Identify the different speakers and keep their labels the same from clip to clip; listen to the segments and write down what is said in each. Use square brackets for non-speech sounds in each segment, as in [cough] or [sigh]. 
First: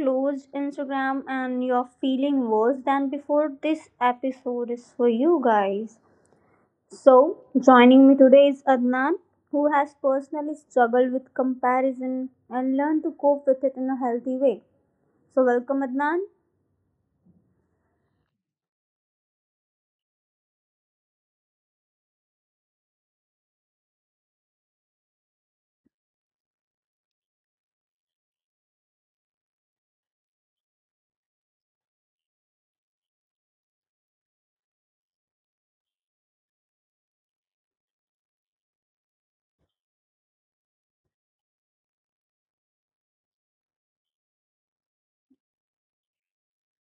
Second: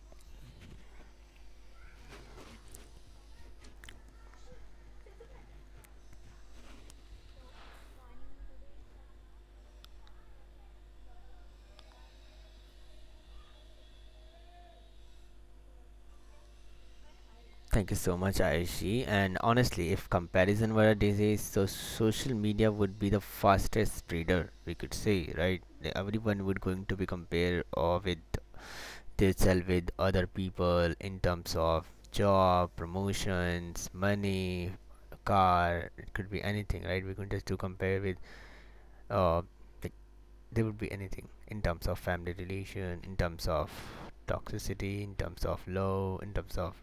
Speaker 1: closed Instagram and you're feeling worse than before, this episode is for you guys. So joining me today is Adnan, who has personally struggled with comparison and learned to cope with it in a healthy way. So welcome, Adnan.
Speaker 2: Thank you so much, Aishi. And honestly, if comparison were a disease, so social media would be the fastest spreader. We could say, right? Everyone would going to be compared or with themselves with other people in terms of job, promotions, money, car. It could be anything, right? We could just do compare with. Uh, like there would be anything in terms of family relation, in terms of toxicity, in terms of love, in terms of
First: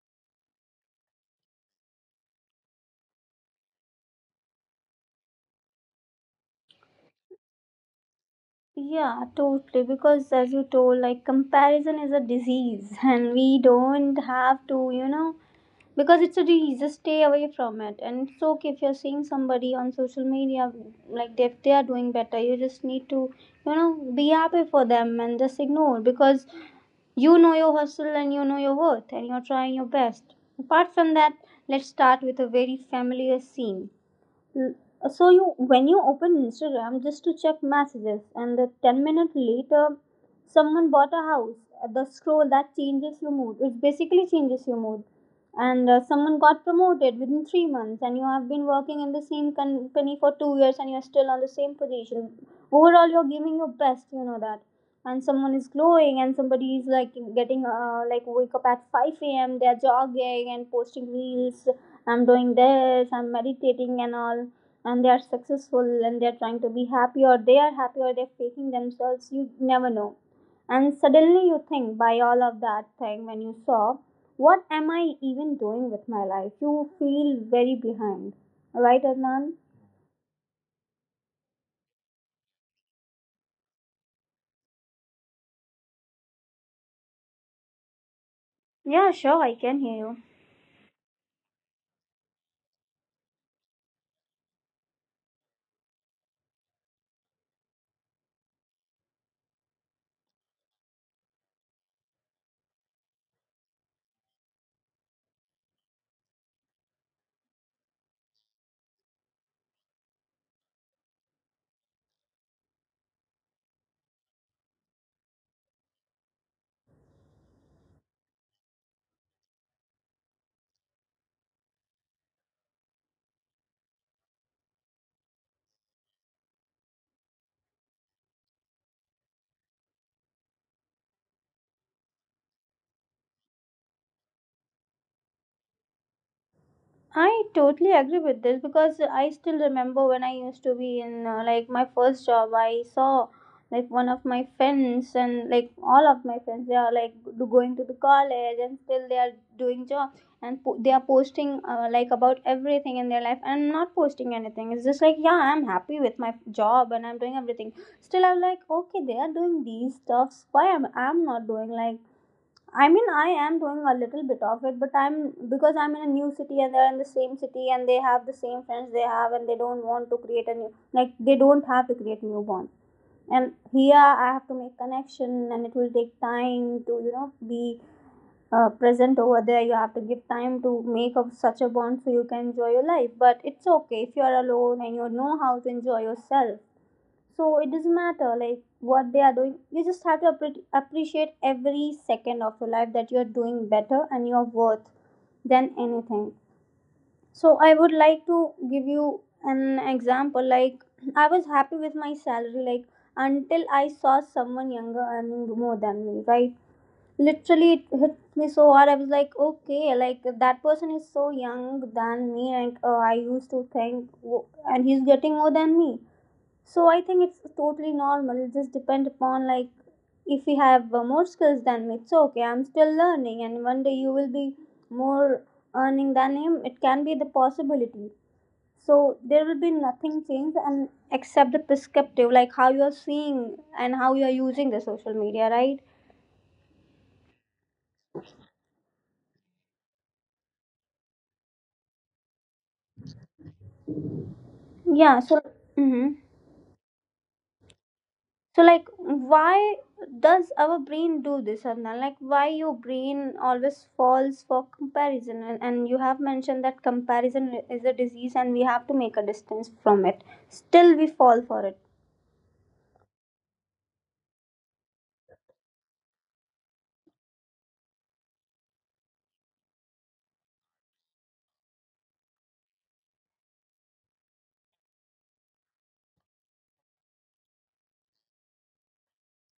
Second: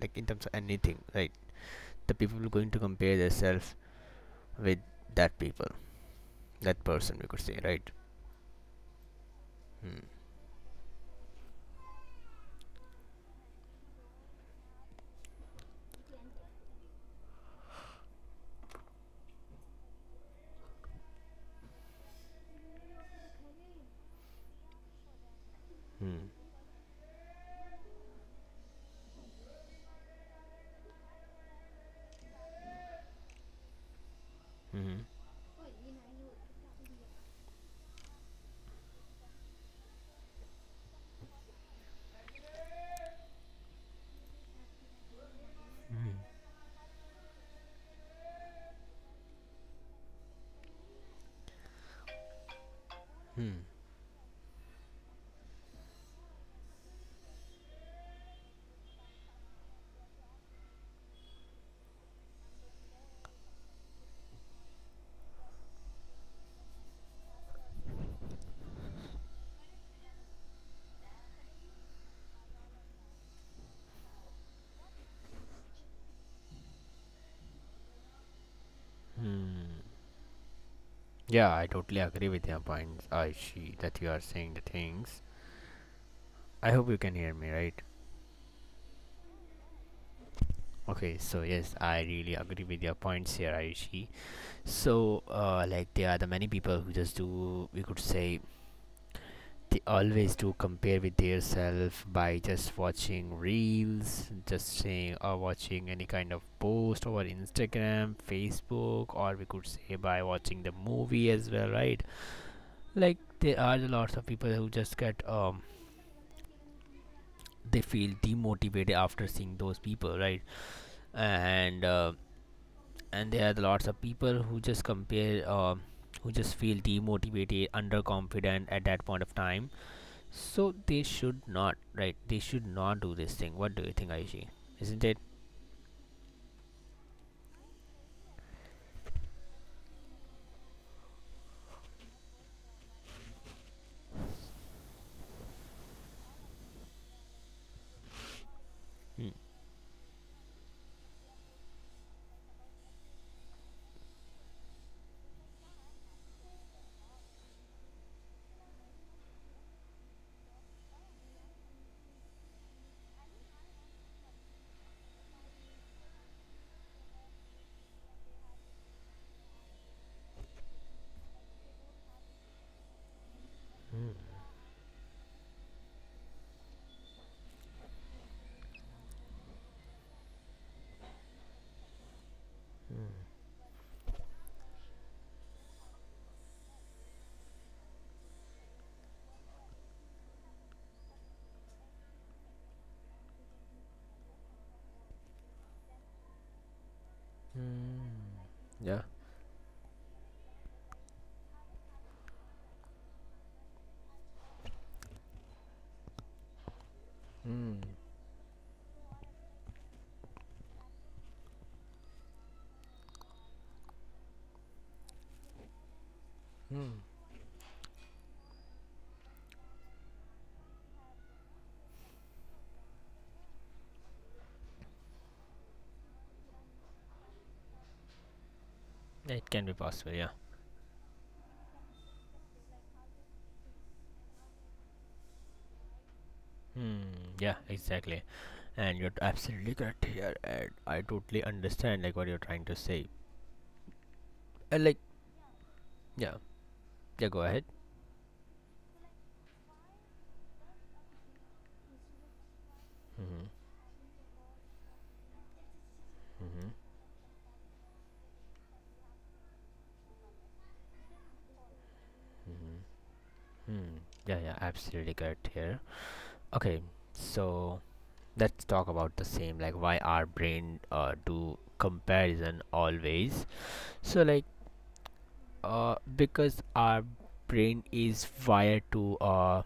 Speaker 2: like in terms of anything, right? The people going to compare themselves with that people, that person, we could say, right?
Speaker 1: Yeah, totally.
Speaker 2: Hmm.
Speaker 1: Because as you told, like comparison is a disease, [laughs] and we don't have to, you know, because it's a disease, stay away from it. And it's okay if you're seeing somebody on social media, like if they are doing better, you just need to, you know, be happy for them and just ignore,
Speaker 2: Hmm.
Speaker 1: because you know your hustle and you know your worth and you're trying your best. Apart from that, let's start with a very familiar scene. L-
Speaker 2: Hmm.
Speaker 1: So you, when you open Instagram just to check messages and the 10 minutes later someone bought a house, the scroll that changes your mood, it basically changes your mood. And someone got promoted within 3 months and you have been working in the same company for 2 years and you're still on the same position. Overall, you're
Speaker 2: Hmm.
Speaker 1: giving your best, you know that. And someone is glowing and somebody is like getting like wake up at 5 a.m., they're jogging and posting reels. I'm doing this, I'm meditating and all. And they are successful and they're trying to be happy, or they are happy, or they're faking themselves, you never know. And suddenly you think, by all of that thing when you saw, what am I even doing with my life? You feel very behind, right, Adnan?
Speaker 2: Hmm. Yeah, I totally agree with your points, Aishi, that you are saying the things. I hope you can hear me right.
Speaker 1: Yeah, sure, I can hear you.
Speaker 2: Okay, so yes, I really agree with your points here, Aishi. So like, there are the many people who just do, we could say, they always do compare with their self by just watching reels, just saying or watching any kind of post over Instagram, Facebook, or we could say by watching the movie as well, right? Like there are lots of people who just get. They feel demotivated after seeing those people, right? And uh, and there are lots of people who just compare, who just feel demotivated, underconfident at that point of time. So they should not, right? They should not do this thing. What do you think, Aishi? Isn't it?
Speaker 1: I totally agree with this because I still remember when I used to be in like my first job. I saw like one of my friends, and like all of my friends, they are like going to the college and still they
Speaker 2: Hmm.
Speaker 1: are doing job, and they are posting like about everything in their life, and I'm not posting anything. It's just like, yeah, I'm happy with my job and I'm doing everything. Still, I'm like, okay, they are doing these stuffs. Why am I'm not doing like, I mean, I am doing a little bit of it, but I'm, because I'm in a new city and they're in the same city and they have the same friends they have, and they don't want to create a new, like they don't have to create new bond. And here I have to make connection, and it will take time to, you know, be present over there. You have to give time to make up such a bond so you can enjoy your life. But it's okay if you are alone and you know how to enjoy yourself. So it doesn't matter like what they are doing. You just have to appreciate every second of your life, that you are doing better and your worth than anything. So I would like to give you an example. Like, [clears throat] I was happy with my salary, like until I saw someone younger earning more than me. Right? Literally, it hit me so hard. I was like, okay, like that person is so young than me. And I used to think, and he's getting more than me. So I think it's totally normal. It just depend upon, like if you have more skills than me, it's okay, I'm still learning, and one day you will be more earning than him. It can be the possibility. So
Speaker 2: It
Speaker 1: there
Speaker 2: can
Speaker 1: will
Speaker 2: be
Speaker 1: be
Speaker 2: possible,
Speaker 1: nothing
Speaker 2: yeah.
Speaker 1: changed, and except the perspective, like how you are seeing and how you are using the social media, right?
Speaker 2: Hmm. Yeah, exactly. And you're absolutely correct here, and I totally understand like what you're trying to say. And like,
Speaker 1: Yeah, so, mhm.
Speaker 2: yeah, yeah. Go ahead.
Speaker 1: So like, why does our brain do this? And like, why your brain always falls for comparison? And you have mentioned that comparison is a disease and we have to make a distance from it, still we fall for it.
Speaker 2: Yeah, yeah. Absolutely correct here. Okay, so let's talk about the same. Like, why our brain do comparison always? So like, because our brain is wired to uh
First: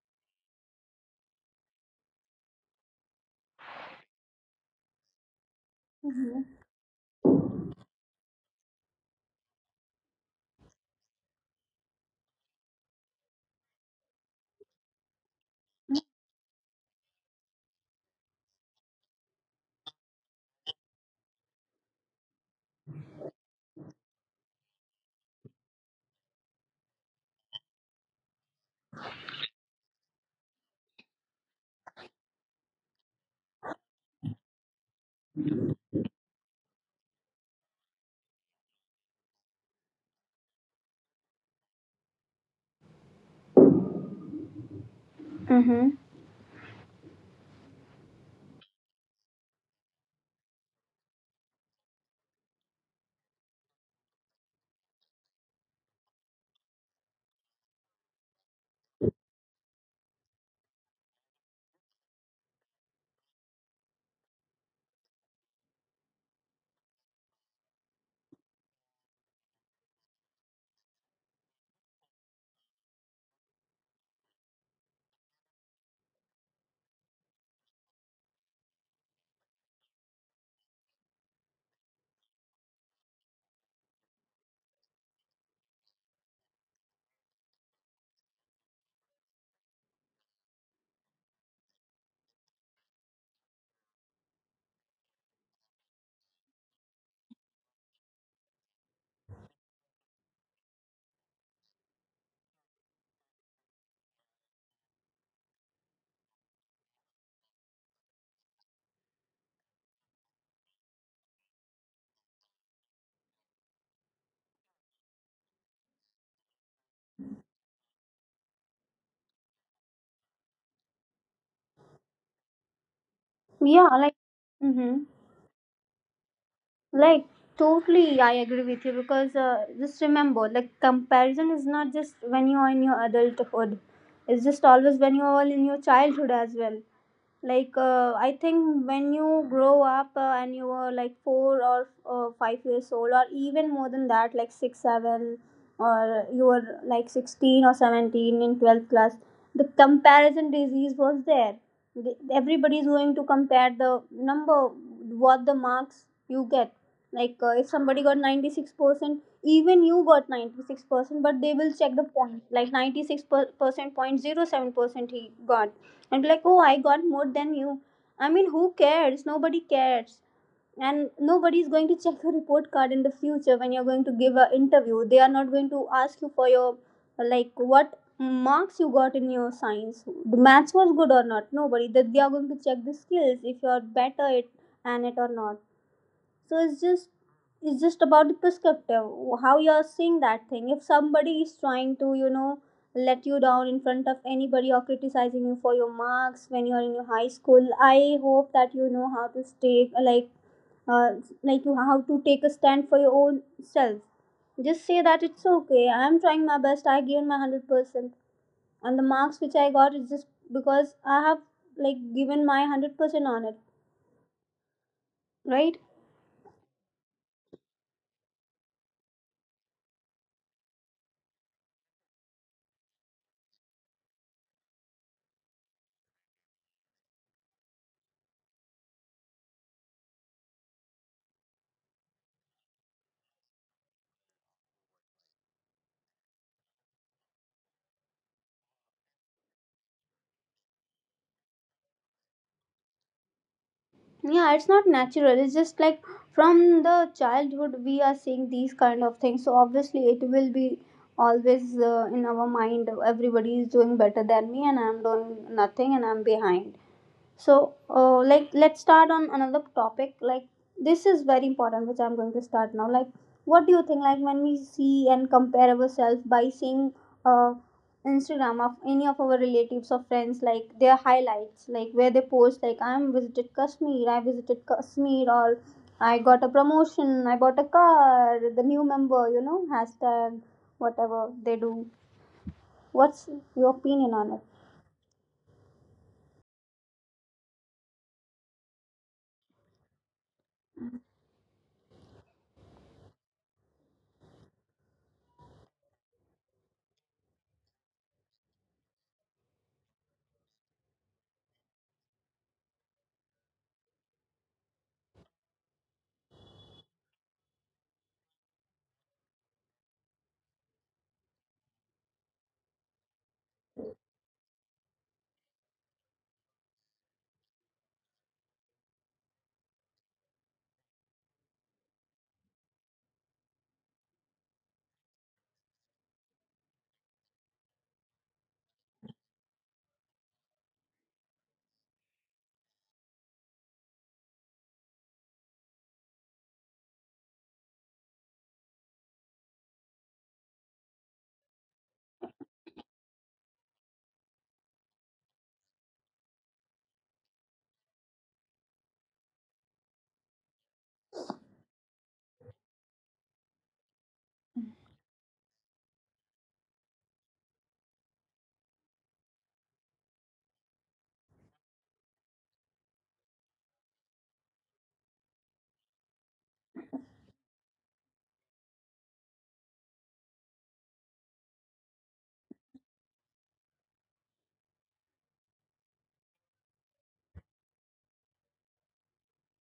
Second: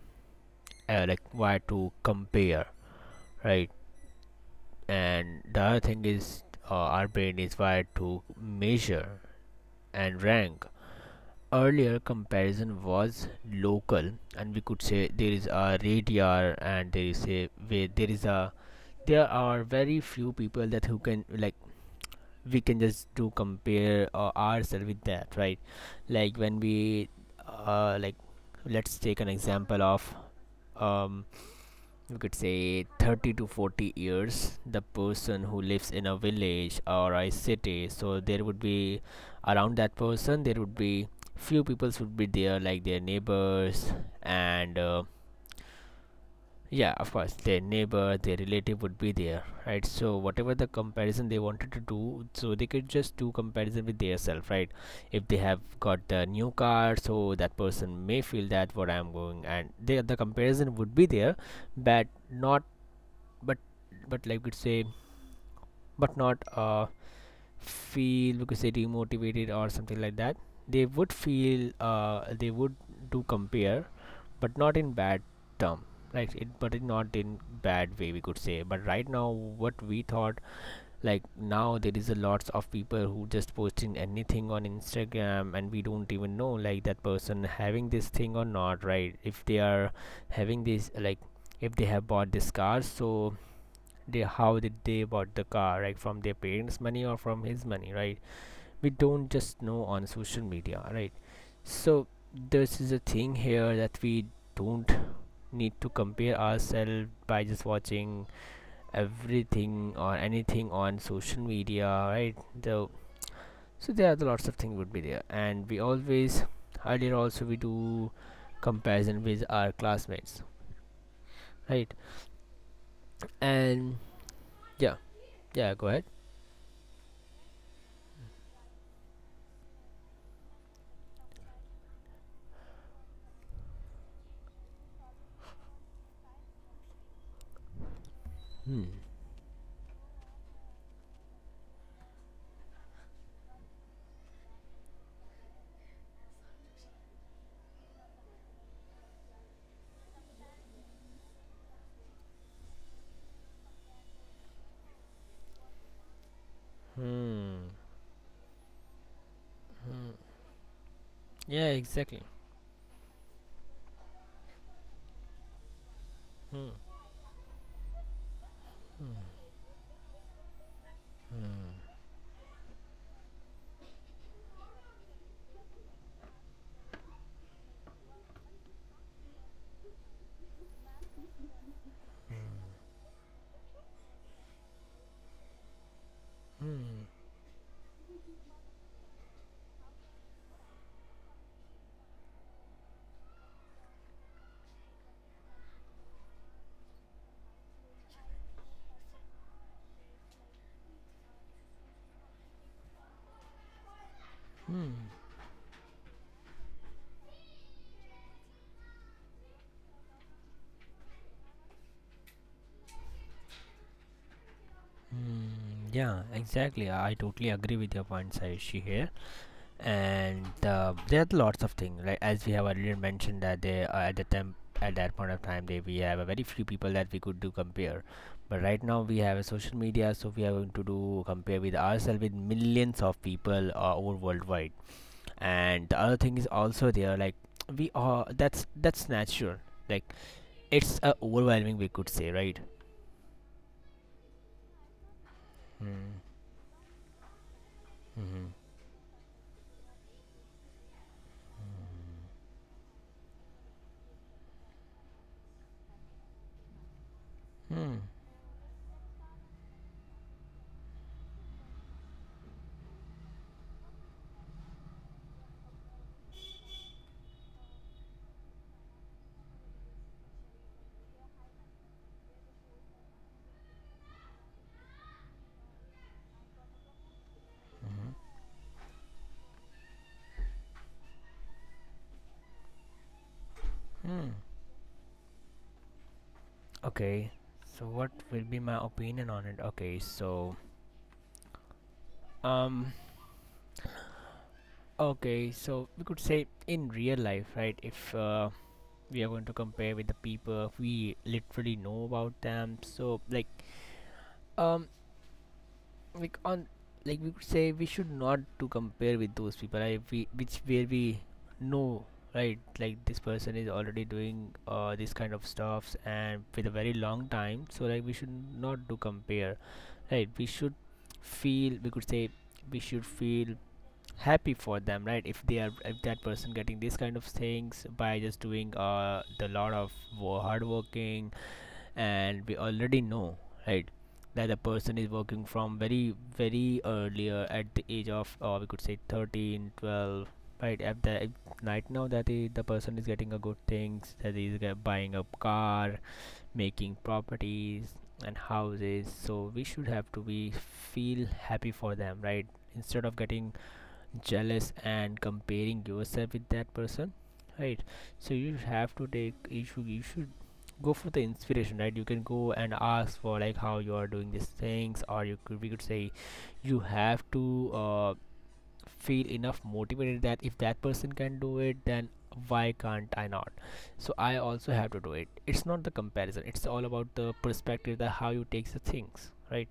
Speaker 2: uh, like wired to compare, right? And the other thing
Speaker 1: Mm-hmm.
Speaker 2: is, our brain is wired to measure and rank. Earlier comparison was local, and we could say there is a radar, and there is a way, there is a there are very few people that who can like, we can just do compare ourselves with that, right? Like when we, uh, like let's take an example of um, we could say 30 to 40 years, the person who lives in a village or a city, so there would be around that person, there would be few peoples would be there, like their neighbors. And
Speaker 1: Mm-hmm.
Speaker 2: yeah, of course, their neighbor, their relative would be there, right? So whatever the comparison they wanted to do, so they could just do comparison with their self, right? If they have got the new car, so that person may feel that what I'm going, and the comparison would be there, but not, but but like we could say but not feel, we could say, demotivated or something like that. They would feel, they would do compare, but not in bad term, right? But it not in bad way, we could say. But right now what we thought, like now there is a lots of people who just posting anything on Instagram, and we don't even know like that person having this thing or not, right? If they are having this, like if they have bought this car, so they, how did they bought the car, right? From their parents' money or from his money, right? We don't just know on social media, right? So this is a thing here that we don't need to compare ourselves by just watching everything or anything on social media, right? So, so there are the lots of things would be there, and we always, earlier also we do comparison with our classmates, right?
Speaker 1: Yeah,
Speaker 2: And
Speaker 1: like,
Speaker 2: yeah,
Speaker 1: mm-hmm.
Speaker 2: yeah, go ahead.
Speaker 1: Like totally, I agree with you, because just remember, like comparison is not just when you are in your adulthood, it's just always when you are in your childhood as well. Like I think when you grow up, and you were like 4, or 5 years old, or even more than that, like 6, 7, or you were like 16 or 17 in 12th class, the comparison disease was there. Everybody is going to compare the number, what the marks you get. Like if somebody got 96%, even you got 96%, but they
Speaker 2: Yeah,
Speaker 1: will check the
Speaker 2: exactly.
Speaker 1: point, like 96% point 0.07% he got, and be like, oh, I got more than you. I mean, who cares? Nobody cares. And nobody is going to check your report card in the future when you're going to give an interview. They are not going to ask you for your, like, what marks you got in your science. The maths was good or not. Nobody. That they are going to check the skills, if you're better at it or not. So it's just, it's just about the perspective, how you're seeing that thing. If somebody is trying to, you know, let you down in front of anybody or criticizing you for your marks when you're in your high school, I hope that you know how to stay like, uh, like you how to take a stand for your own self. Just say that, it's okay, I'm trying my best, I given my 100%, and the marks which I got is just because I have like given my 100% on it, right?
Speaker 2: Yeah, exactly. I totally agree with your points, Ayushi, here. And there are lots of things, like as we have already mentioned that they at the time, at that point of time, they we have a very few people that we could do compare. But right now we have a social media, so we are going to do compare with ourselves with millions of people over worldwide. And the other thing is also there, like we are, that's natural. Like it's overwhelming, we could say, right?
Speaker 1: Yeah, it's not natural, it's just like from the childhood we are seeing these kind of things, so obviously it will be always in our mind, everybody is doing better than me and I'm doing nothing and I'm behind. So like let's start on another topic, like this is very important which I'm going to start now. Like, what do you think, like when we see and compare ourselves by seeing uh Instagram of any of our relatives or friends, like their highlights, like where they post like, I'm visited Kashmir, I visited Kashmir, or I got a promotion, I bought a car, the new member, you know, hashtag whatever they do, what's your opinion
Speaker 2: Hmm.
Speaker 1: on it?
Speaker 2: Okay, so what will be my opinion on it? Okay, so um, okay, so we could say in real life, right? If we are going to compare with the people we literally know about them, so um, like on like we could say we should not to compare with those people, right? Which where we know, right? Like this person is already doing this kind of stuffs and with a very long time, so like we should not to compare, right? We should feel, we could say, we should feel happy for them, right? if they are If that person getting these kind of things by just doing the lot of hard working, and we already know, right, that the person is working from very very earlier at the age of, or we could say, 13, 12, right? at the Right now that is, the person is getting a good things, that is buying a car, making properties and houses, so we should have to be feel happy for them, right? Instead of getting jealous and comparing yourself with that person, right? So you have to take, you should go for the inspiration, right? You can go and ask for like how you are doing these things, or you could we could say you have to, feel enough motivated that if that person can do it, then why can't I not? So I also have to do it. It's not the comparison, it's all about the perspective, that how you take the things, right?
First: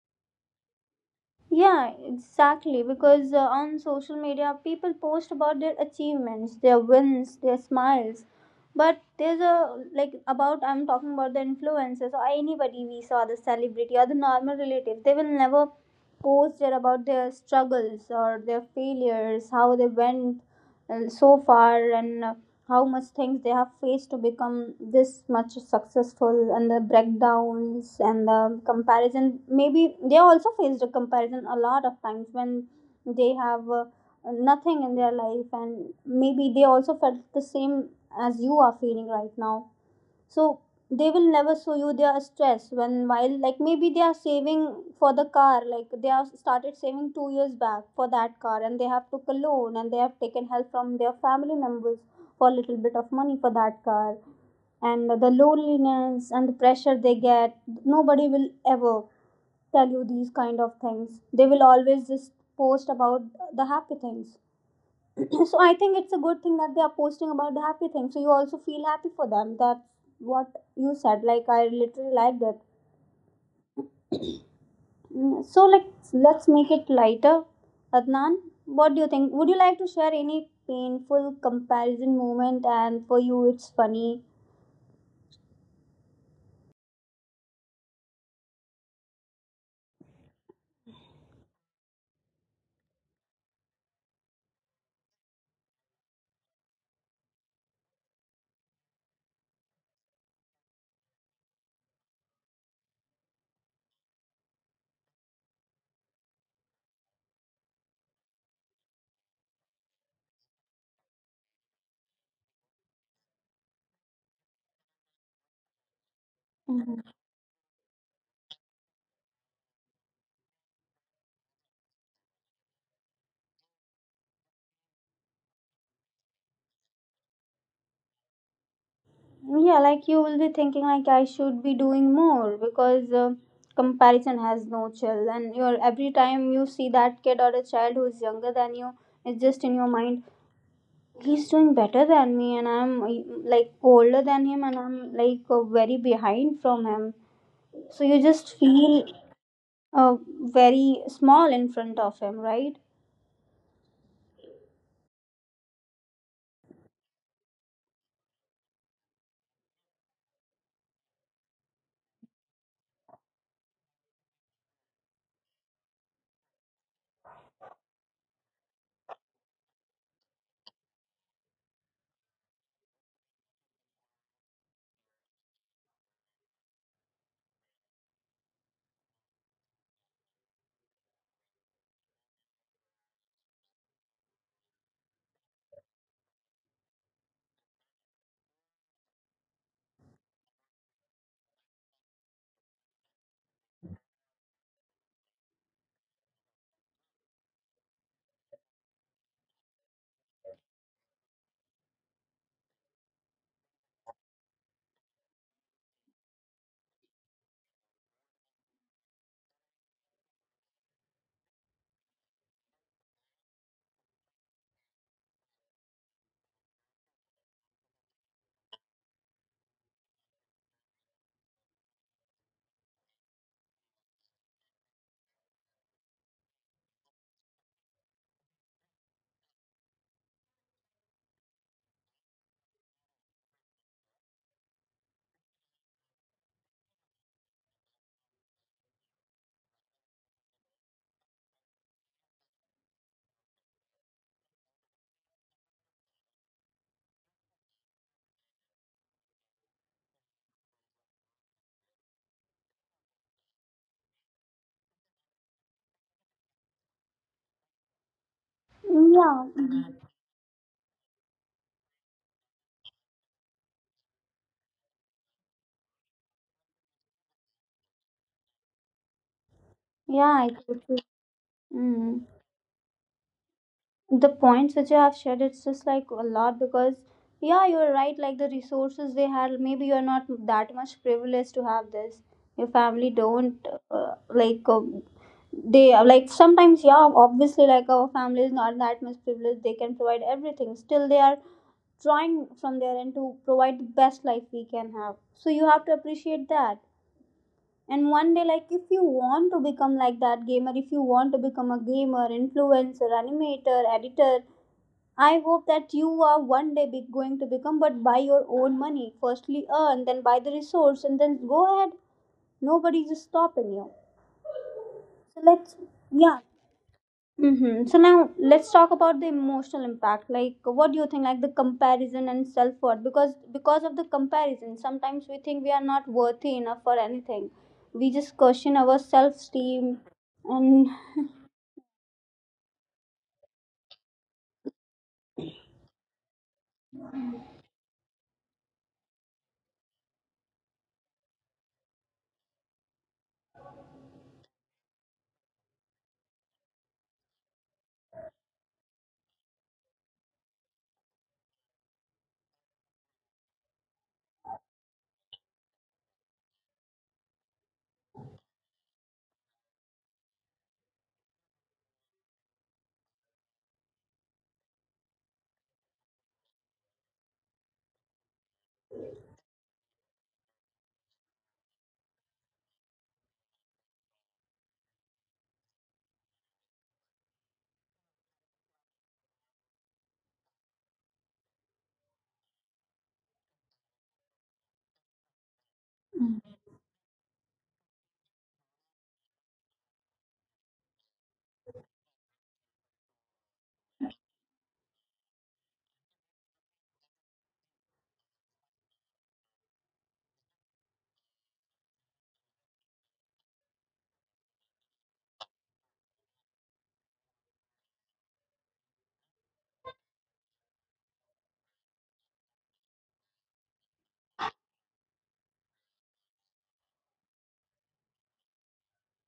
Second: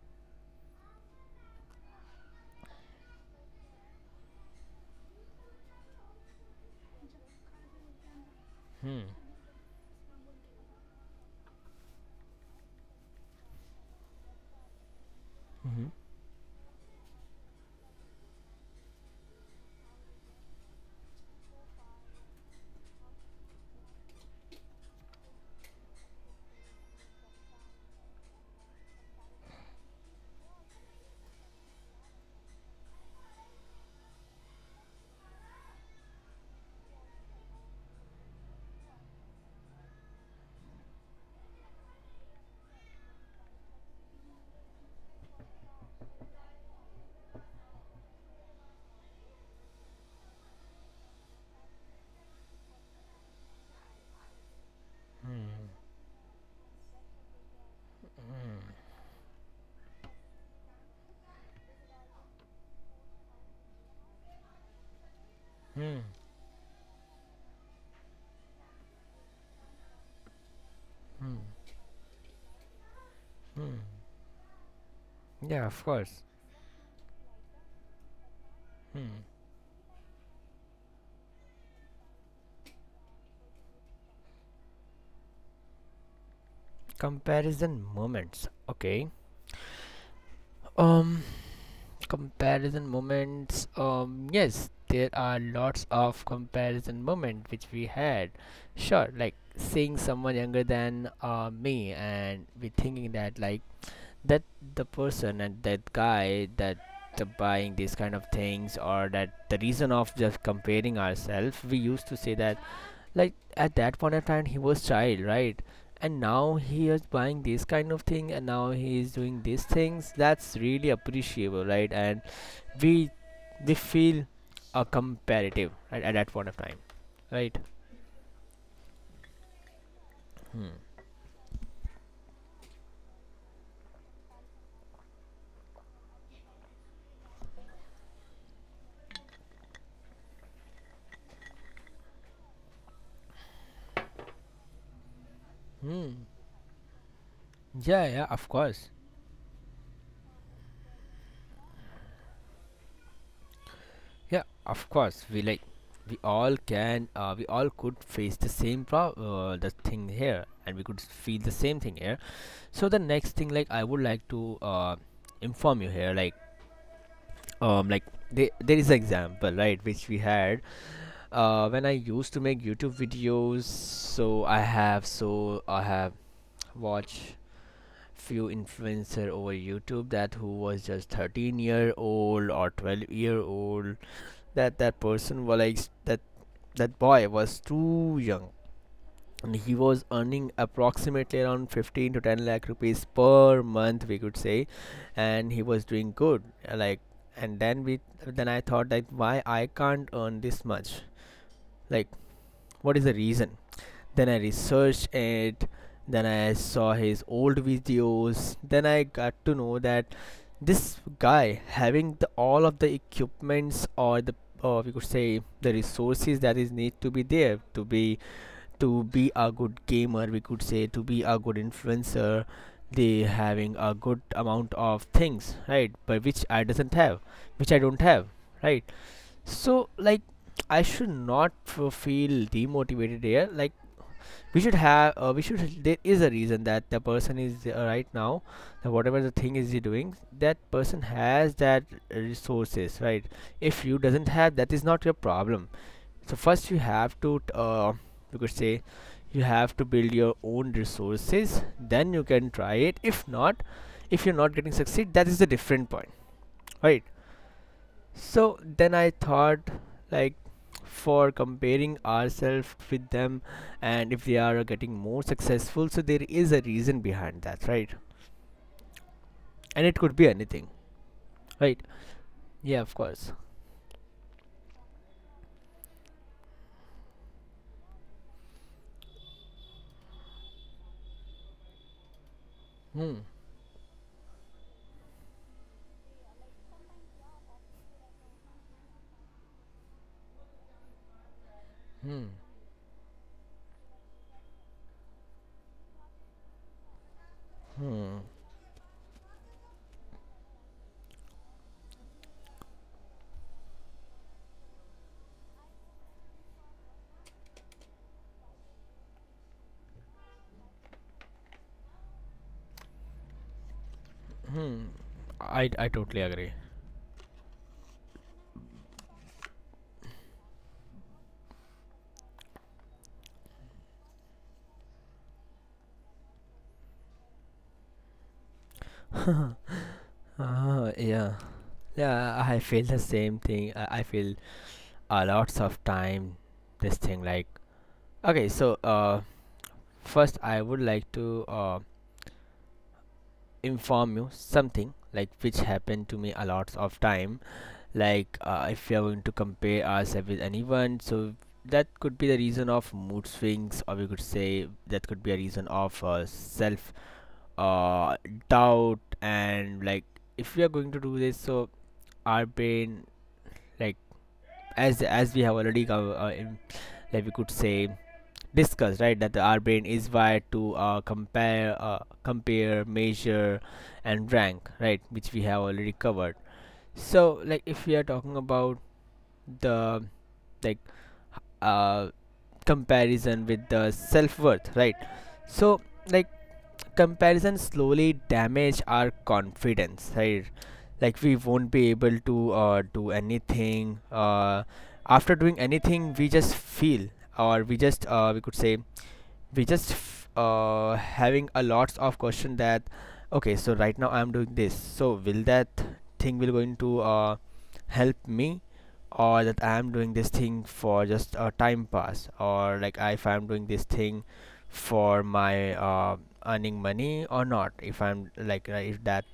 Speaker 1: Yeah, exactly. Because on social media, people post about their achievements, their wins, their smiles. But there's a like, about, I'm talking about the influencers or anybody we saw, the celebrity or the normal relative. They will never post their about their struggles or their failures, how they went so far, and how much things they have faced to become this much successful, and the breakdowns, and the comparison, maybe they also faced a comparison a lot of times, when they have nothing in their life, and maybe they also felt the same as you are feeling right now. So they will never show you their stress when, while like maybe they are saving for the car, like they have started saving 2 years back for that car, and they have took a loan, and they have taken help from their family members for a little bit of money for that car, and the loneliness and the pressure they get, nobody will ever tell you these kind of things. They will always just post about the happy things. [clears throat] So I think it's a good thing that they are posting about the happy thing, so you also feel happy for them. That's what you said, like I literally like that. Mm, so
Speaker 2: Yeah,
Speaker 1: like,
Speaker 2: of course.
Speaker 1: let's make it lighter, Adnan. What do you
Speaker 2: Hmm.
Speaker 1: think, would you like to share any painful comparison moment and for you it's funny?
Speaker 2: Comparison moments, okay. um Comparison moments, yes, there are lots of comparison moment which we had. Sure, like seeing someone younger than me, and we thinking that like, that the person, and that guy, that the buying these kind of things, or that the reason of just comparing ourselves. We used to say that like, at that point of time he was child, right? And now he
Speaker 1: Mhm.
Speaker 2: is buying this kind of thing, and now he is doing these things, that's really appreciable, right? And we, they feel comparative at that point of time, right?
Speaker 1: Yeah, like you will be thinking like I should be doing more because comparison has no chill, and you're every time you see that kid or a child who is younger than you, it's just in your mind. He's doing better than me and I'm like older than him, and I'm very
Speaker 2: Hmm.
Speaker 1: behind from him. So
Speaker 2: Yeah,
Speaker 1: you
Speaker 2: yeah, of
Speaker 1: just
Speaker 2: course.
Speaker 1: feel uh, very small in front of him, right?
Speaker 2: Yeah, of course. We like, we all can, we all could face the same the thing here, and we could feel the same thing here. So the next thing, like, I would like to inform you here, like um like there is an example, right, which we had, when I used to make YouTube videos. So I have, watched few influencer over YouTube that who was just 13-year-old year old or 12-year-old year old, that person was like, that that boy was too young, and he was earning approximately around 15 to 10 lakh rupees per month, we could say. And he was doing good, uh, like and then we, then I thought like, why I can't earn this much? Like, what is the reason? Then I researched it, then I saw his old videos, then I got to know that this guy having all of the equipments or the, or we could say the resources, that is need to be there, to be a good gamer, we could say, to be a good influencer. They having a good amount of things, right, but which I doesn't have, which I don't have, right? So like, I should not feel demotivated here, like, we should have, we should there is a reason that the person is right now, that whatever the thing is he doing, that person has that resources, right? If you doesn't have, that is not your problem. So first you have to, you could say, you have to build your own resources, then you can try it. If not, if you're not getting succeed, that is the different point, right? So then I
Speaker 1: Yeah,
Speaker 2: thought, like, for comparing ourselves with them, and if they are getting more successful, so there is a reason behind that, right? And it could be
Speaker 1: yeah, I
Speaker 2: anything,
Speaker 1: could.
Speaker 2: right? Yeah, of course.
Speaker 1: The points which you have shared, it's just like a lot, because yeah, you're right, like the resources they had, maybe you're not that much privileged to have this. Your family don't they are like sometimes, yeah, obviously, like our family is not that much privileged, they can provide everything, still they are trying from their end to provide the best life we can have, so you have to appreciate that. And one day, like if you want to become like that gamer, if you want to become a gamer, influencer, animator, editor, I hope that you are one day be going to become, but buy your own money. Firstly, earn, then buy the resource, and then go ahead. Nobody's stopping you. So
Speaker 2: I,
Speaker 1: let's,
Speaker 2: I totally
Speaker 1: yeah.
Speaker 2: agree.
Speaker 1: Mm-hmm. So now let's talk about the emotional impact. Like, what do you think? Like the comparison and self worth, because of the comparison, sometimes we think we are not worthy enough for anything. We just question our self esteem,
Speaker 2: Ah,
Speaker 1: and
Speaker 2: yeah. Yeah, I feel the same thing. I feel a lots of time this thing like okay, so first I would like to inform you something like which happened to me a lots of time like if we are going to compare ourselves with anyone so that could be the reason of mood swings, or we could say that could be a reason of self uh, doubt. And like if we are going to do this so our brain, like as we have already like we could say discussed, right? That our brain is wired to compare, compare, measure and rank, right, which we have already covered. So like if we are talking about the, like uh, comparison with the self-worth, right, so like comparison slowly damage our confidence, right. Like we won't be able to do anything. After doing anything, we just feel, or we just we could say we just having a lots of question that okay, so right now I'm doing this, so will that thing will going to help me, or that I am doing this thing for just a time pass, or like if I'm doing this thing for my earning money or not, if I'm like if that,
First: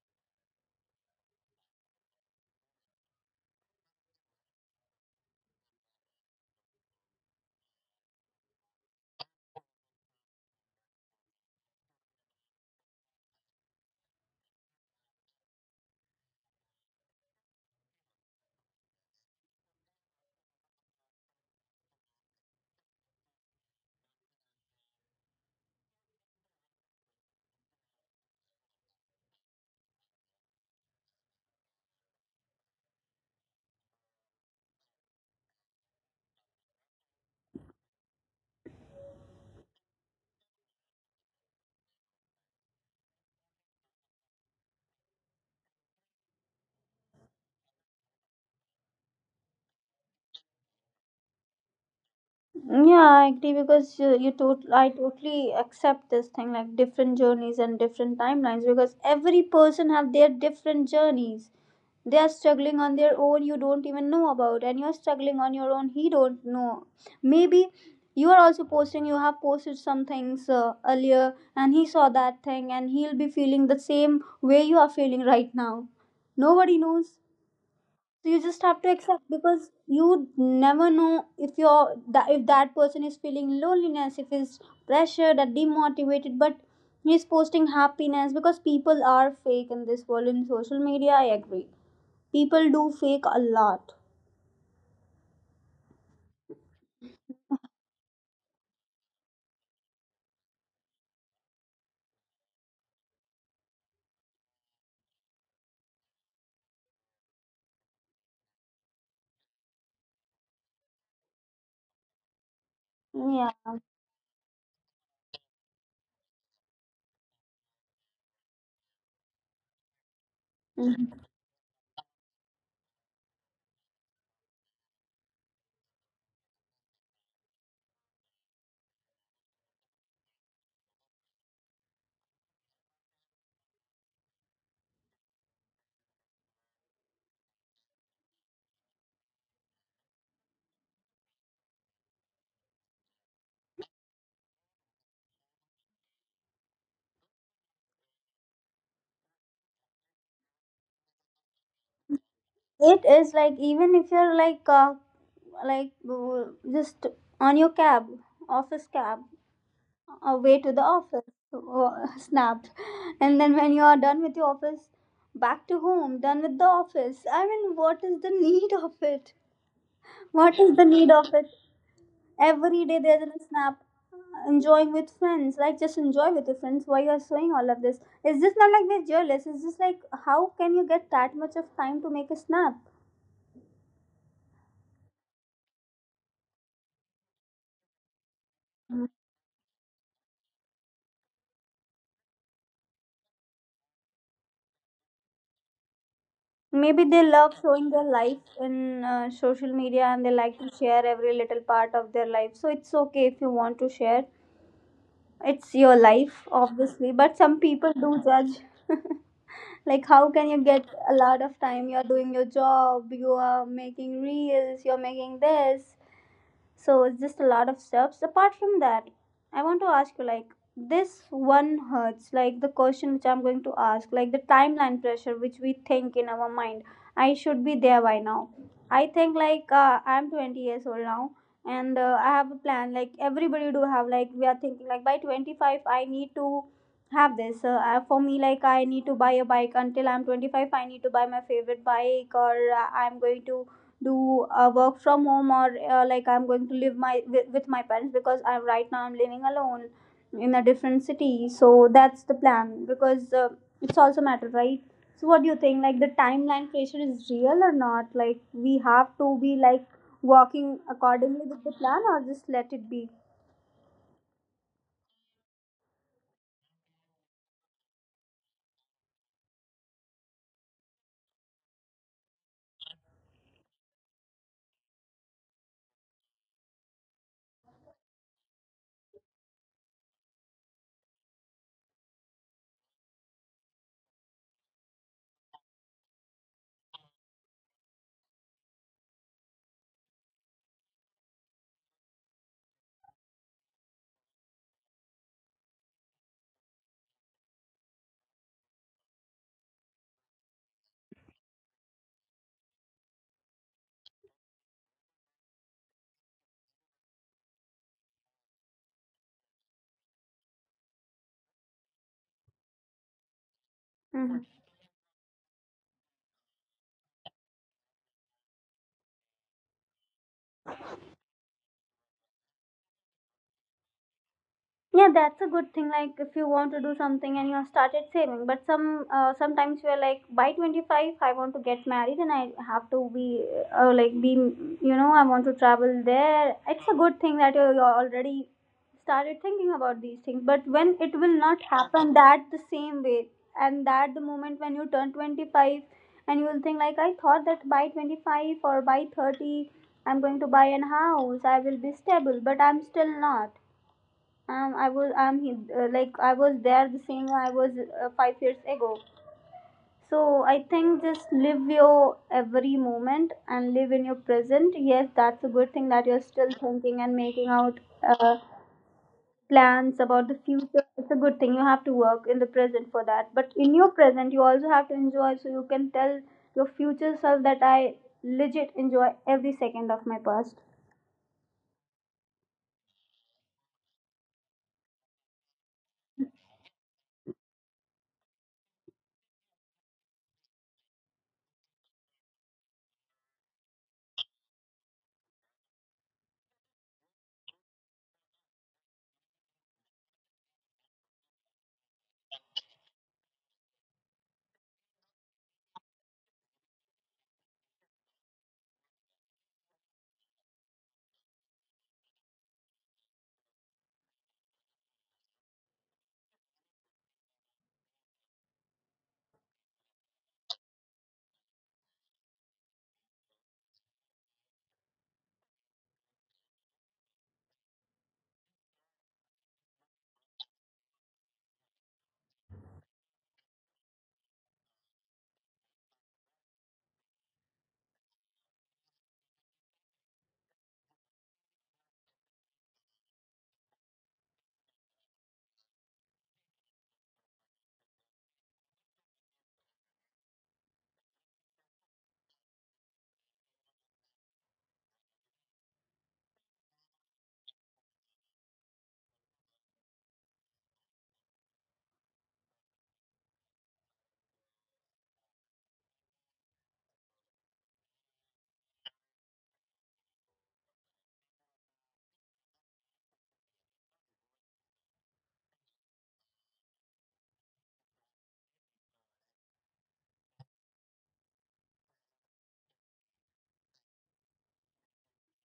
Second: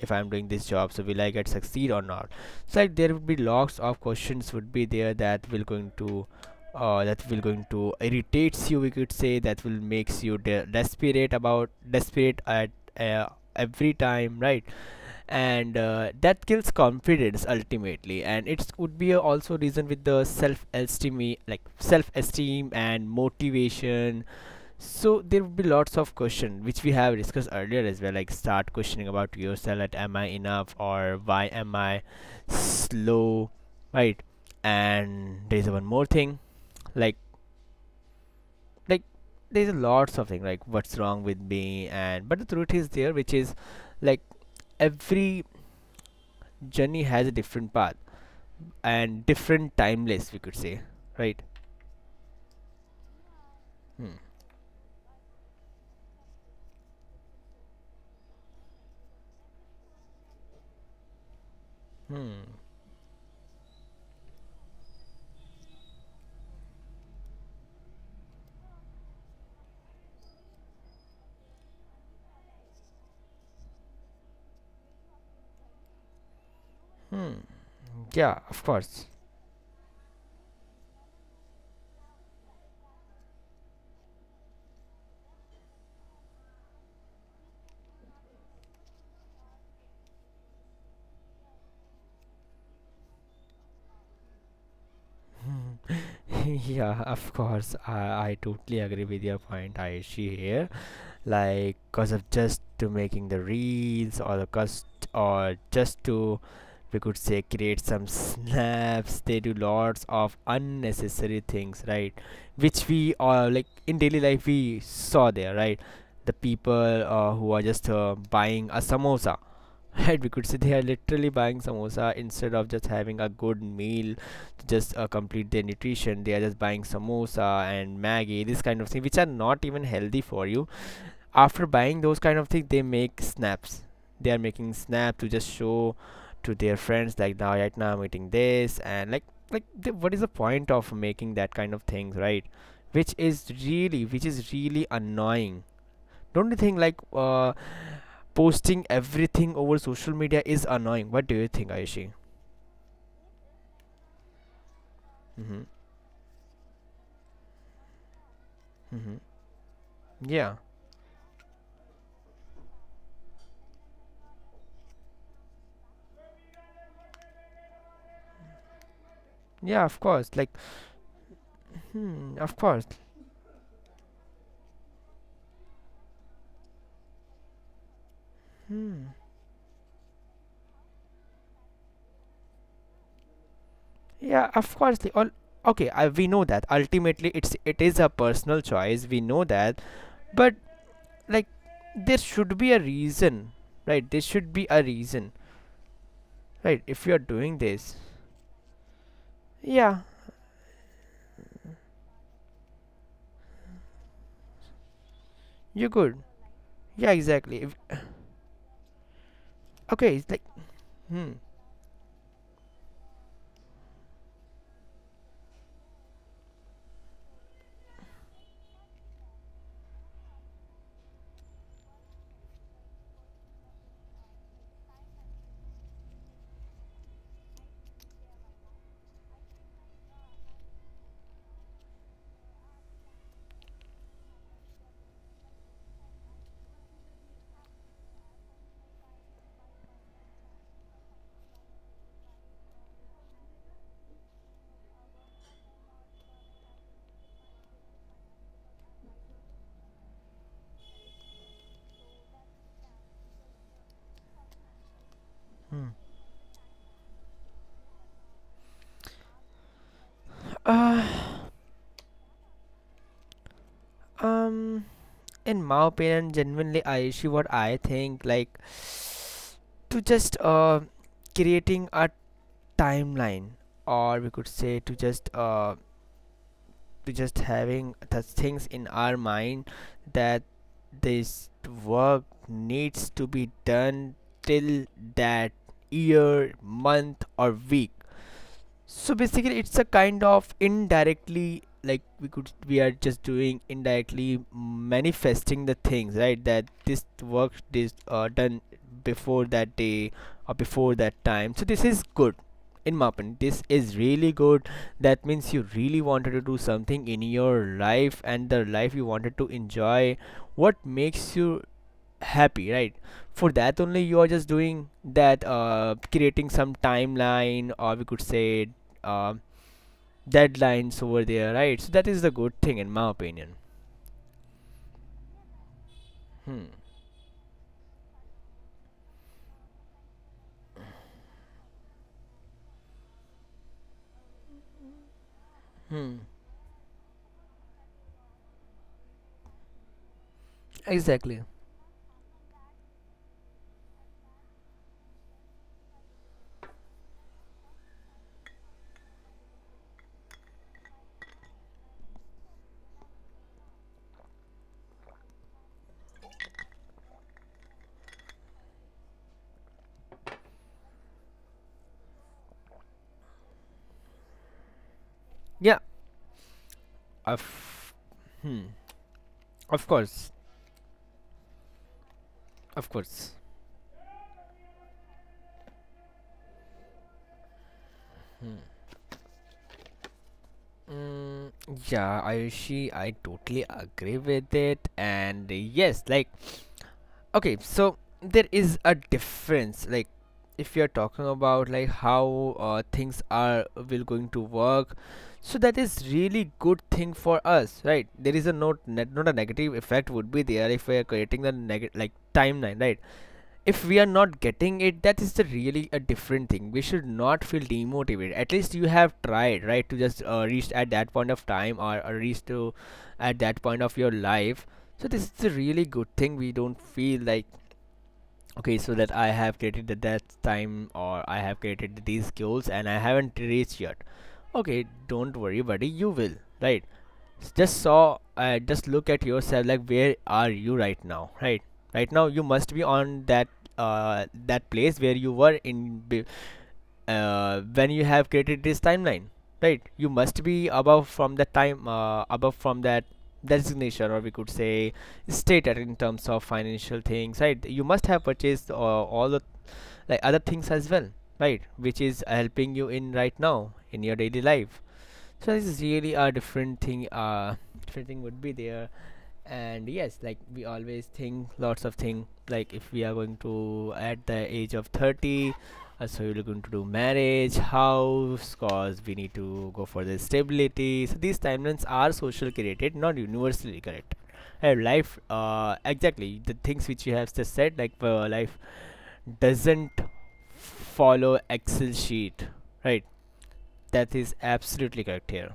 Speaker 2: if I'm doing this job, so will I get succeed or not. So like there would be lots of questions would be there that will going to that will going to irritates you, we could say that will makes you desperate about desperate at uh, every time, right? And that kills confidence ultimately, and it would be a also reason with the self esteem, like self esteem and motivation. So there would be lots of question which we have discussed earlier as well, like start questioning about yourself like am I enough or why am I slow, right? And there's one more thing, like like there's a lots of things like what's wrong with me. And but the truth is there which is like every journey has a different path and different timeless we could say, right?
Speaker 1: yeah, I agree because you,
Speaker 2: Hmm.
Speaker 1: you total I totally accept this thing, like different journeys and different timelines, because every person have their different journeys. They are
Speaker 2: Hmm.
Speaker 1: struggling on their own, you don't even know about, and you're struggling on your own, he don't know. Maybe you are also posting, you have posted some things earlier, and he saw that thing and he'll be feeling the same way you are feeling right now. Nobody knows.
Speaker 2: Hmm,
Speaker 1: So
Speaker 2: yeah,
Speaker 1: you
Speaker 2: of
Speaker 1: just have to
Speaker 2: course.
Speaker 1: accept, because you never know if you're that if that person is feeling loneliness, if he's pressured or demotivated, but he's posting happiness, because people are fake in this world, in social media, I agree, people do fake a lot.
Speaker 2: [laughs] Yeah, of course. I totally agree with your point, Aishi, here, like cause of just to making the reels or the cost, or just to we could say create some snaps, they do lots of unnecessary things, right? Which we are
Speaker 1: Yeah.
Speaker 2: like in daily life we saw there, right? The people who are just buying a samosa, [laughs] right, we could say they are
Speaker 1: Mhm.
Speaker 2: literally buying samosa instead of just having a good meal, to just complete their nutrition. They are just buying samosa and maggi, this kind of thing which are not even healthy for you. After buying those kind of things they make snaps. They are making snap to just show to their friends like now right now I'm eating this, and like the, what is the point of making that kind of things, right? Which is really, which is really annoying. Don't you think like posting everything over social media is annoying? What do you think, Aishi?
Speaker 1: It is like even if you're
Speaker 2: Mm-hmm.
Speaker 1: like uh, just on your cab, office
Speaker 2: Mm-hmm.
Speaker 1: cab,
Speaker 2: Yeah,
Speaker 1: away to the office, [laughs] snapped, and then when you are done with your office, back to home, done with the office, I mean, what is the need of it?
Speaker 2: yeah, of course, like.
Speaker 1: What is the need of it?
Speaker 2: Hmm, of course.
Speaker 1: Every day there's a snap, uh, enjoying with friends. Like, just enjoy with your friends, why you're showing all of this? It's just not like they're jealous, it's just like, how can you get that much of time to make a snap?
Speaker 2: Yeah, of course. Okay, I, we know that ultimately it is a personal choice. We know that, but like there should be a reason, right? There should be a reason, right? If
Speaker 1: Maybe
Speaker 2: you're
Speaker 1: they
Speaker 2: doing
Speaker 1: love
Speaker 2: this,
Speaker 1: showing their life in social
Speaker 2: yeah,
Speaker 1: media, and they like to share every little part of their life, so it's okay if you want to share. It's
Speaker 2: you're
Speaker 1: your
Speaker 2: good.
Speaker 1: life,
Speaker 2: Yeah,
Speaker 1: obviously, but
Speaker 2: exactly.
Speaker 1: some
Speaker 2: If,
Speaker 1: people do judge. [laughs]
Speaker 2: okay,
Speaker 1: Like,
Speaker 2: it's
Speaker 1: how
Speaker 2: like.
Speaker 1: can you get a
Speaker 2: Hmm.
Speaker 1: lot of time? You're doing your job, you are making reels, you're making this, so it's just a lot of steps. Apart from that, I want to ask you, like, this one hurts, like the question which I'm going to ask, like the timeline pressure which we think in our mind, I should be there by now. I think like I'm 20 years old now, and I have a plan, like everybody do have, like we are thinking like by 25 I need to have this, for me, like I need to buy a bike until I'm 25. I need to buy my favorite bike, or I'm going to do work from home, or like I'm going to live my with my parents, because I right now I'm living alone in a different city. So that's the plan, because it's also matter, right? So what do you think, like the timeline pressure is real or not, like we have to be like working accordingly with the plan, or just let it be?
Speaker 2: Um, in my opinion, genuinely, Aishi, what I think like, to just creating a timeline, or we could say to just having the things in our mind that this work needs to be done till that year, month, or week. So basically, it's a kind of indirectly, like we could, we are just doing indirectly manifesting the things, right? That this work is done before that day or before that time. So this is good, in my opinion. This is really good. That means you really wanted to do something in your life and the life you wanted to enjoy. What makes you happy, right? For that only you are just doing that creating some timeline, or we could say uh, deadlines over there, right? So that is the good thing in my opinion.
Speaker 1: Yeah, that's a good thing. Like if you
Speaker 2: Hmm.
Speaker 1: want to do something and you have started saving, but sometimes you're like by 25 I want to get married, and I have to be like be, you know, I want to travel there. It's a good thing that you already started thinking about these things, but when it
Speaker 2: Exactly.
Speaker 1: will not happen that the same way, and that the moment when you turn 25, and you will think like I thought that by 25 or by 30 I'm going to buy an house, I will be stable, but I'm still not. I was I'm like I was there the same I was 5 years ago. So I think just live your every moment and live in your present. Yes, that's a
Speaker 2: Yeah,
Speaker 1: good thing that you're still thinking and making out
Speaker 2: of.
Speaker 1: uh,
Speaker 2: Hmm, of
Speaker 1: plans
Speaker 2: course.
Speaker 1: about the future. It's a good thing. You have to work in the
Speaker 2: Of
Speaker 1: present for
Speaker 2: course.
Speaker 1: that. But in your present, you also have to enjoy. So you can tell your future self that I
Speaker 2: Hmm.
Speaker 1: legit enjoy every second of my past.
Speaker 2: Mm, yeah, Ayushi, I totally agree with it. And yes, like okay, so there is a difference, like if you're talking about like how things are will going to work, so that is really good thing for us, right? There is a not net, not a negative effect would be there if we are creating the negative like timeline, right? If we are not getting it, that is the really a different thing. We should not feel demotivated. At least you have tried, right, to just reach at that point of time, or reach to at that point of your life. So this is a really good thing. We don't feel like okay, so that I have created at that time, or I have created these goals and I haven't reached yet. Okay, don't worry buddy, you will, right? Just saw just look at yourself, like where are you right now, right? Right now you must be on that that place where you were in when you have created this timeline, right? You must be above from the time above from that designation, or we could say stated in terms of financial things, right? You must have purchased all the like other things as well, right, which is helping you in right now in your daily life. So this is really a different thing, different thing would be there. And yes, like we always think lots of things, like if we are going to at the age of 30, so we're going to do marriage house cause we need to go for the stability. So these timelines are social created, not universally correct. Hey, life, exactly the things which you have just said, like life doesn't follow excel sheet, right? That is absolutely correct here.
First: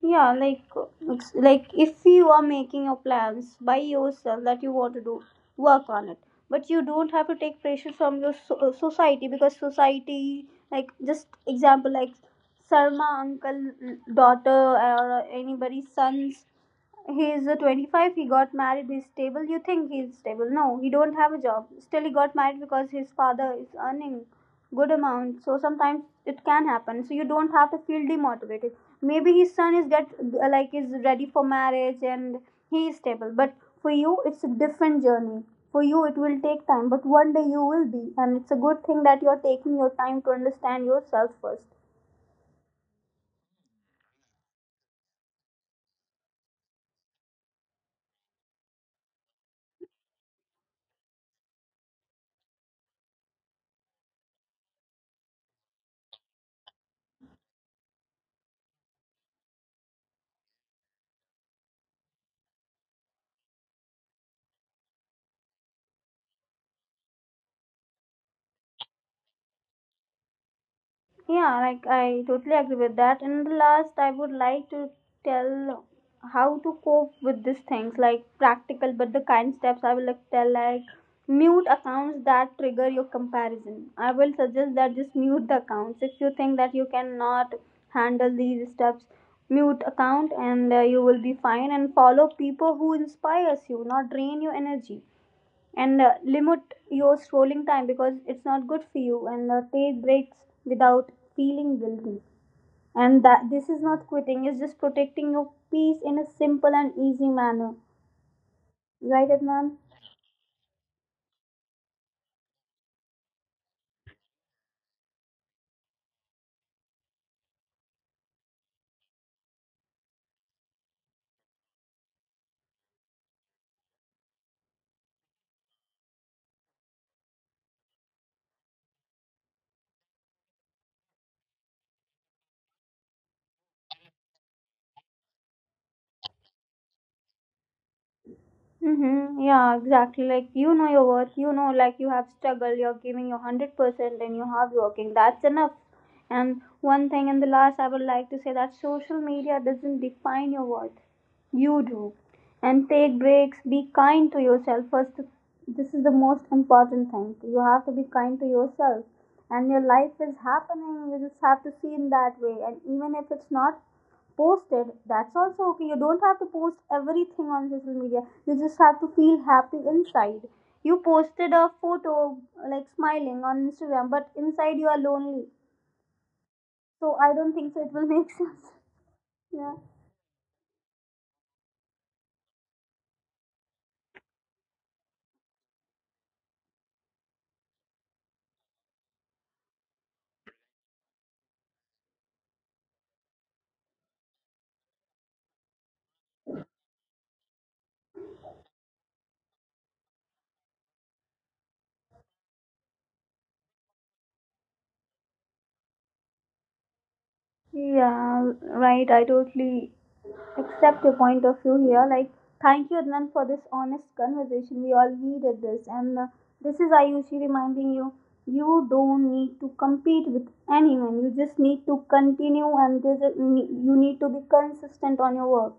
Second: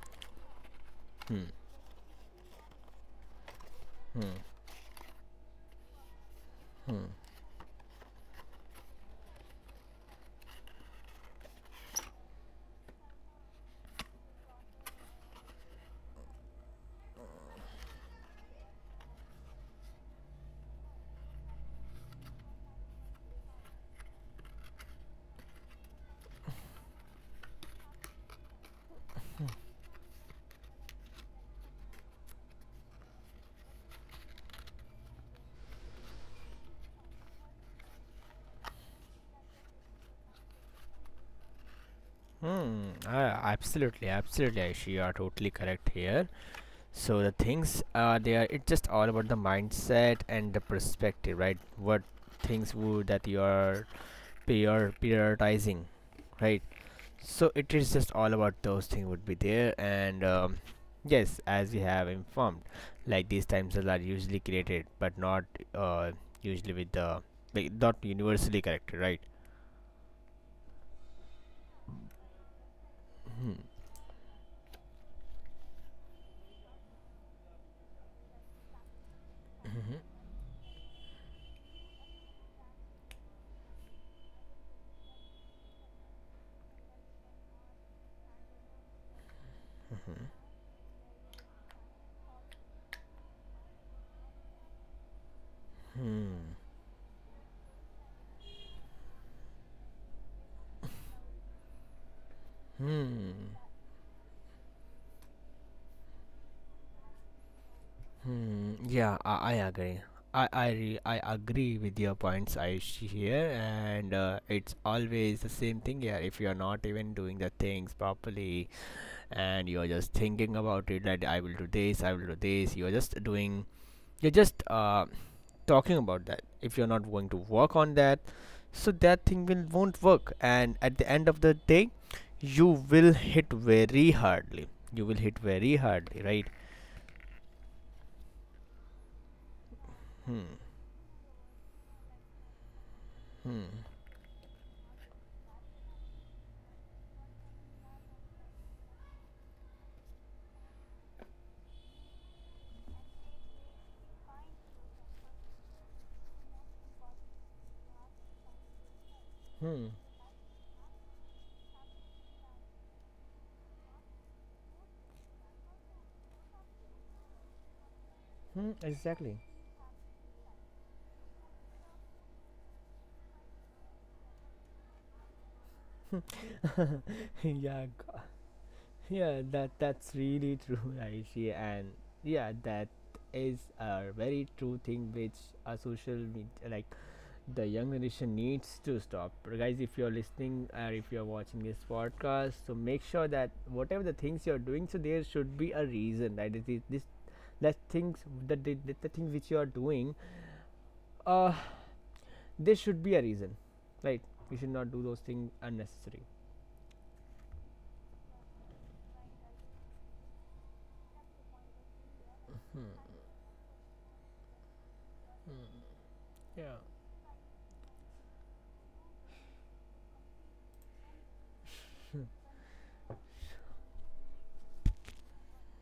Speaker 1: Yeah, like it's like if you are making your plans by yourself that you want to do, work on it, but you don't have to take pressure from your society, because society, like just example like Sarma uncle, mm, daughter or anybody's sons, he's 25, he got married, he's stable. You think he's stable? No, he don't have a job, still he got married because his father is earning good amount. So sometimes it can happen, so you don't have to feel demotivated. Maybe his son is get like is ready for marriage and he is stable, but for you it's a different journey. For you it will take time, but one day you will be. And it's a good thing that you are taking your time to understand yourself first.
Speaker 2: Hmm. Absolutely, absolutely, Aishi, you are totally correct here. So the things are there. It's just all about the mindset and the perspective, right? What things would that you are prioritizing, right? So it is just all about those things would be there, and yes, as we have informed, like these time cells are usually created, but not uh, usually with the like not universally corrected, right?
Speaker 1: Yeah, like I totally agree with that. And the last, I would like to tell how to cope with these things, like practical but the kind steps. I will like tell like mute accounts that trigger your comparison. I will suggest that just mute the accounts if you think that you cannot handle these steps. Mute account and you will be fine. And follow people who inspires you, not drain your energy, and limit your scrolling time, because it's not good for you, and take breaks without feeling guilty, and
Speaker 2: Hmm.
Speaker 1: that this is not quitting, it's just protecting your peace in a simple and easy manner,
Speaker 2: Hmm, yeah, I,
Speaker 1: right,
Speaker 2: I
Speaker 1: Adnan?
Speaker 2: agree. I agree with your points, Aish, here, and it's always the same thing here. If you're not even doing the things properly, and you're just thinking about it, that I will do this, I will do this, you're just doing, you're just talking about that. If you're not going to work on that, so that thing will won't work, and at the end of the day, you will hit very hardly. You will hit very hardly, right?
Speaker 1: Mm-hmm. Yeah, exactly.
Speaker 2: Hmm.
Speaker 1: Like, you know your worth, you know, like you have struggled, you're giving your
Speaker 2: Hmm.
Speaker 1: 100% and you have working. That's enough. And one thing, and the last I would like to say, that social media doesn't define your worth. You do. And take breaks, be kind to yourself. First, this is the most important thing. You have to be kind to yourself. And your
Speaker 2: Hmm.
Speaker 1: life is happening. You just have to see in that way. And even if it's not posted, that's also okay. You don't have to post everything on social media, you
Speaker 2: Hmm,
Speaker 1: just have to
Speaker 2: exactly.
Speaker 1: feel happy inside. You posted a photo like smiling on Instagram, but inside you are lonely, so I
Speaker 2: [laughs]
Speaker 1: don't think so
Speaker 2: Yeah,
Speaker 1: it will make [laughs] sense.
Speaker 2: yeah, that
Speaker 1: Yeah.
Speaker 2: that's really true, [laughs] Aishi, and yeah, that is a very true thing which a social media, like the young generation, needs to stop. But guys, if you're listening or if you're watching this podcast, so make sure that whatever the things you're doing, so there should be a reason, right? This that things that the things which you are doing, uh, there should be a reason, right? You should not do those things unnecessary.
Speaker 1: Yeah, right, I totally accept your point of view here. Like, thank you, Adnan, for this honest conversation. We all needed this. And this is Ayushi reminding you, you don't need to compete with anyone. You just need to continue, and there's a, you need to be consistent on your work.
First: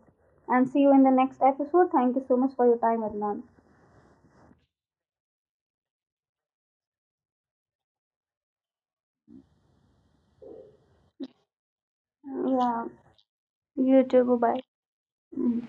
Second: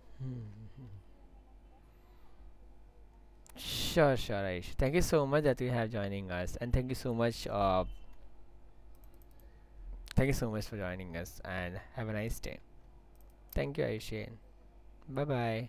Speaker 1: And see you in the next episode. Thank you so much for your time, Adnan.
Speaker 2: Sure, sure, Aish. Thank you so much that you have joining us, and thank you so much. Thank you so much for joining us, and have a nice day.
Speaker 1: Yeah.
Speaker 2: Thank you,
Speaker 1: You too.
Speaker 2: Aishin.
Speaker 1: Bye
Speaker 2: Bye
Speaker 1: bye.
Speaker 2: bye.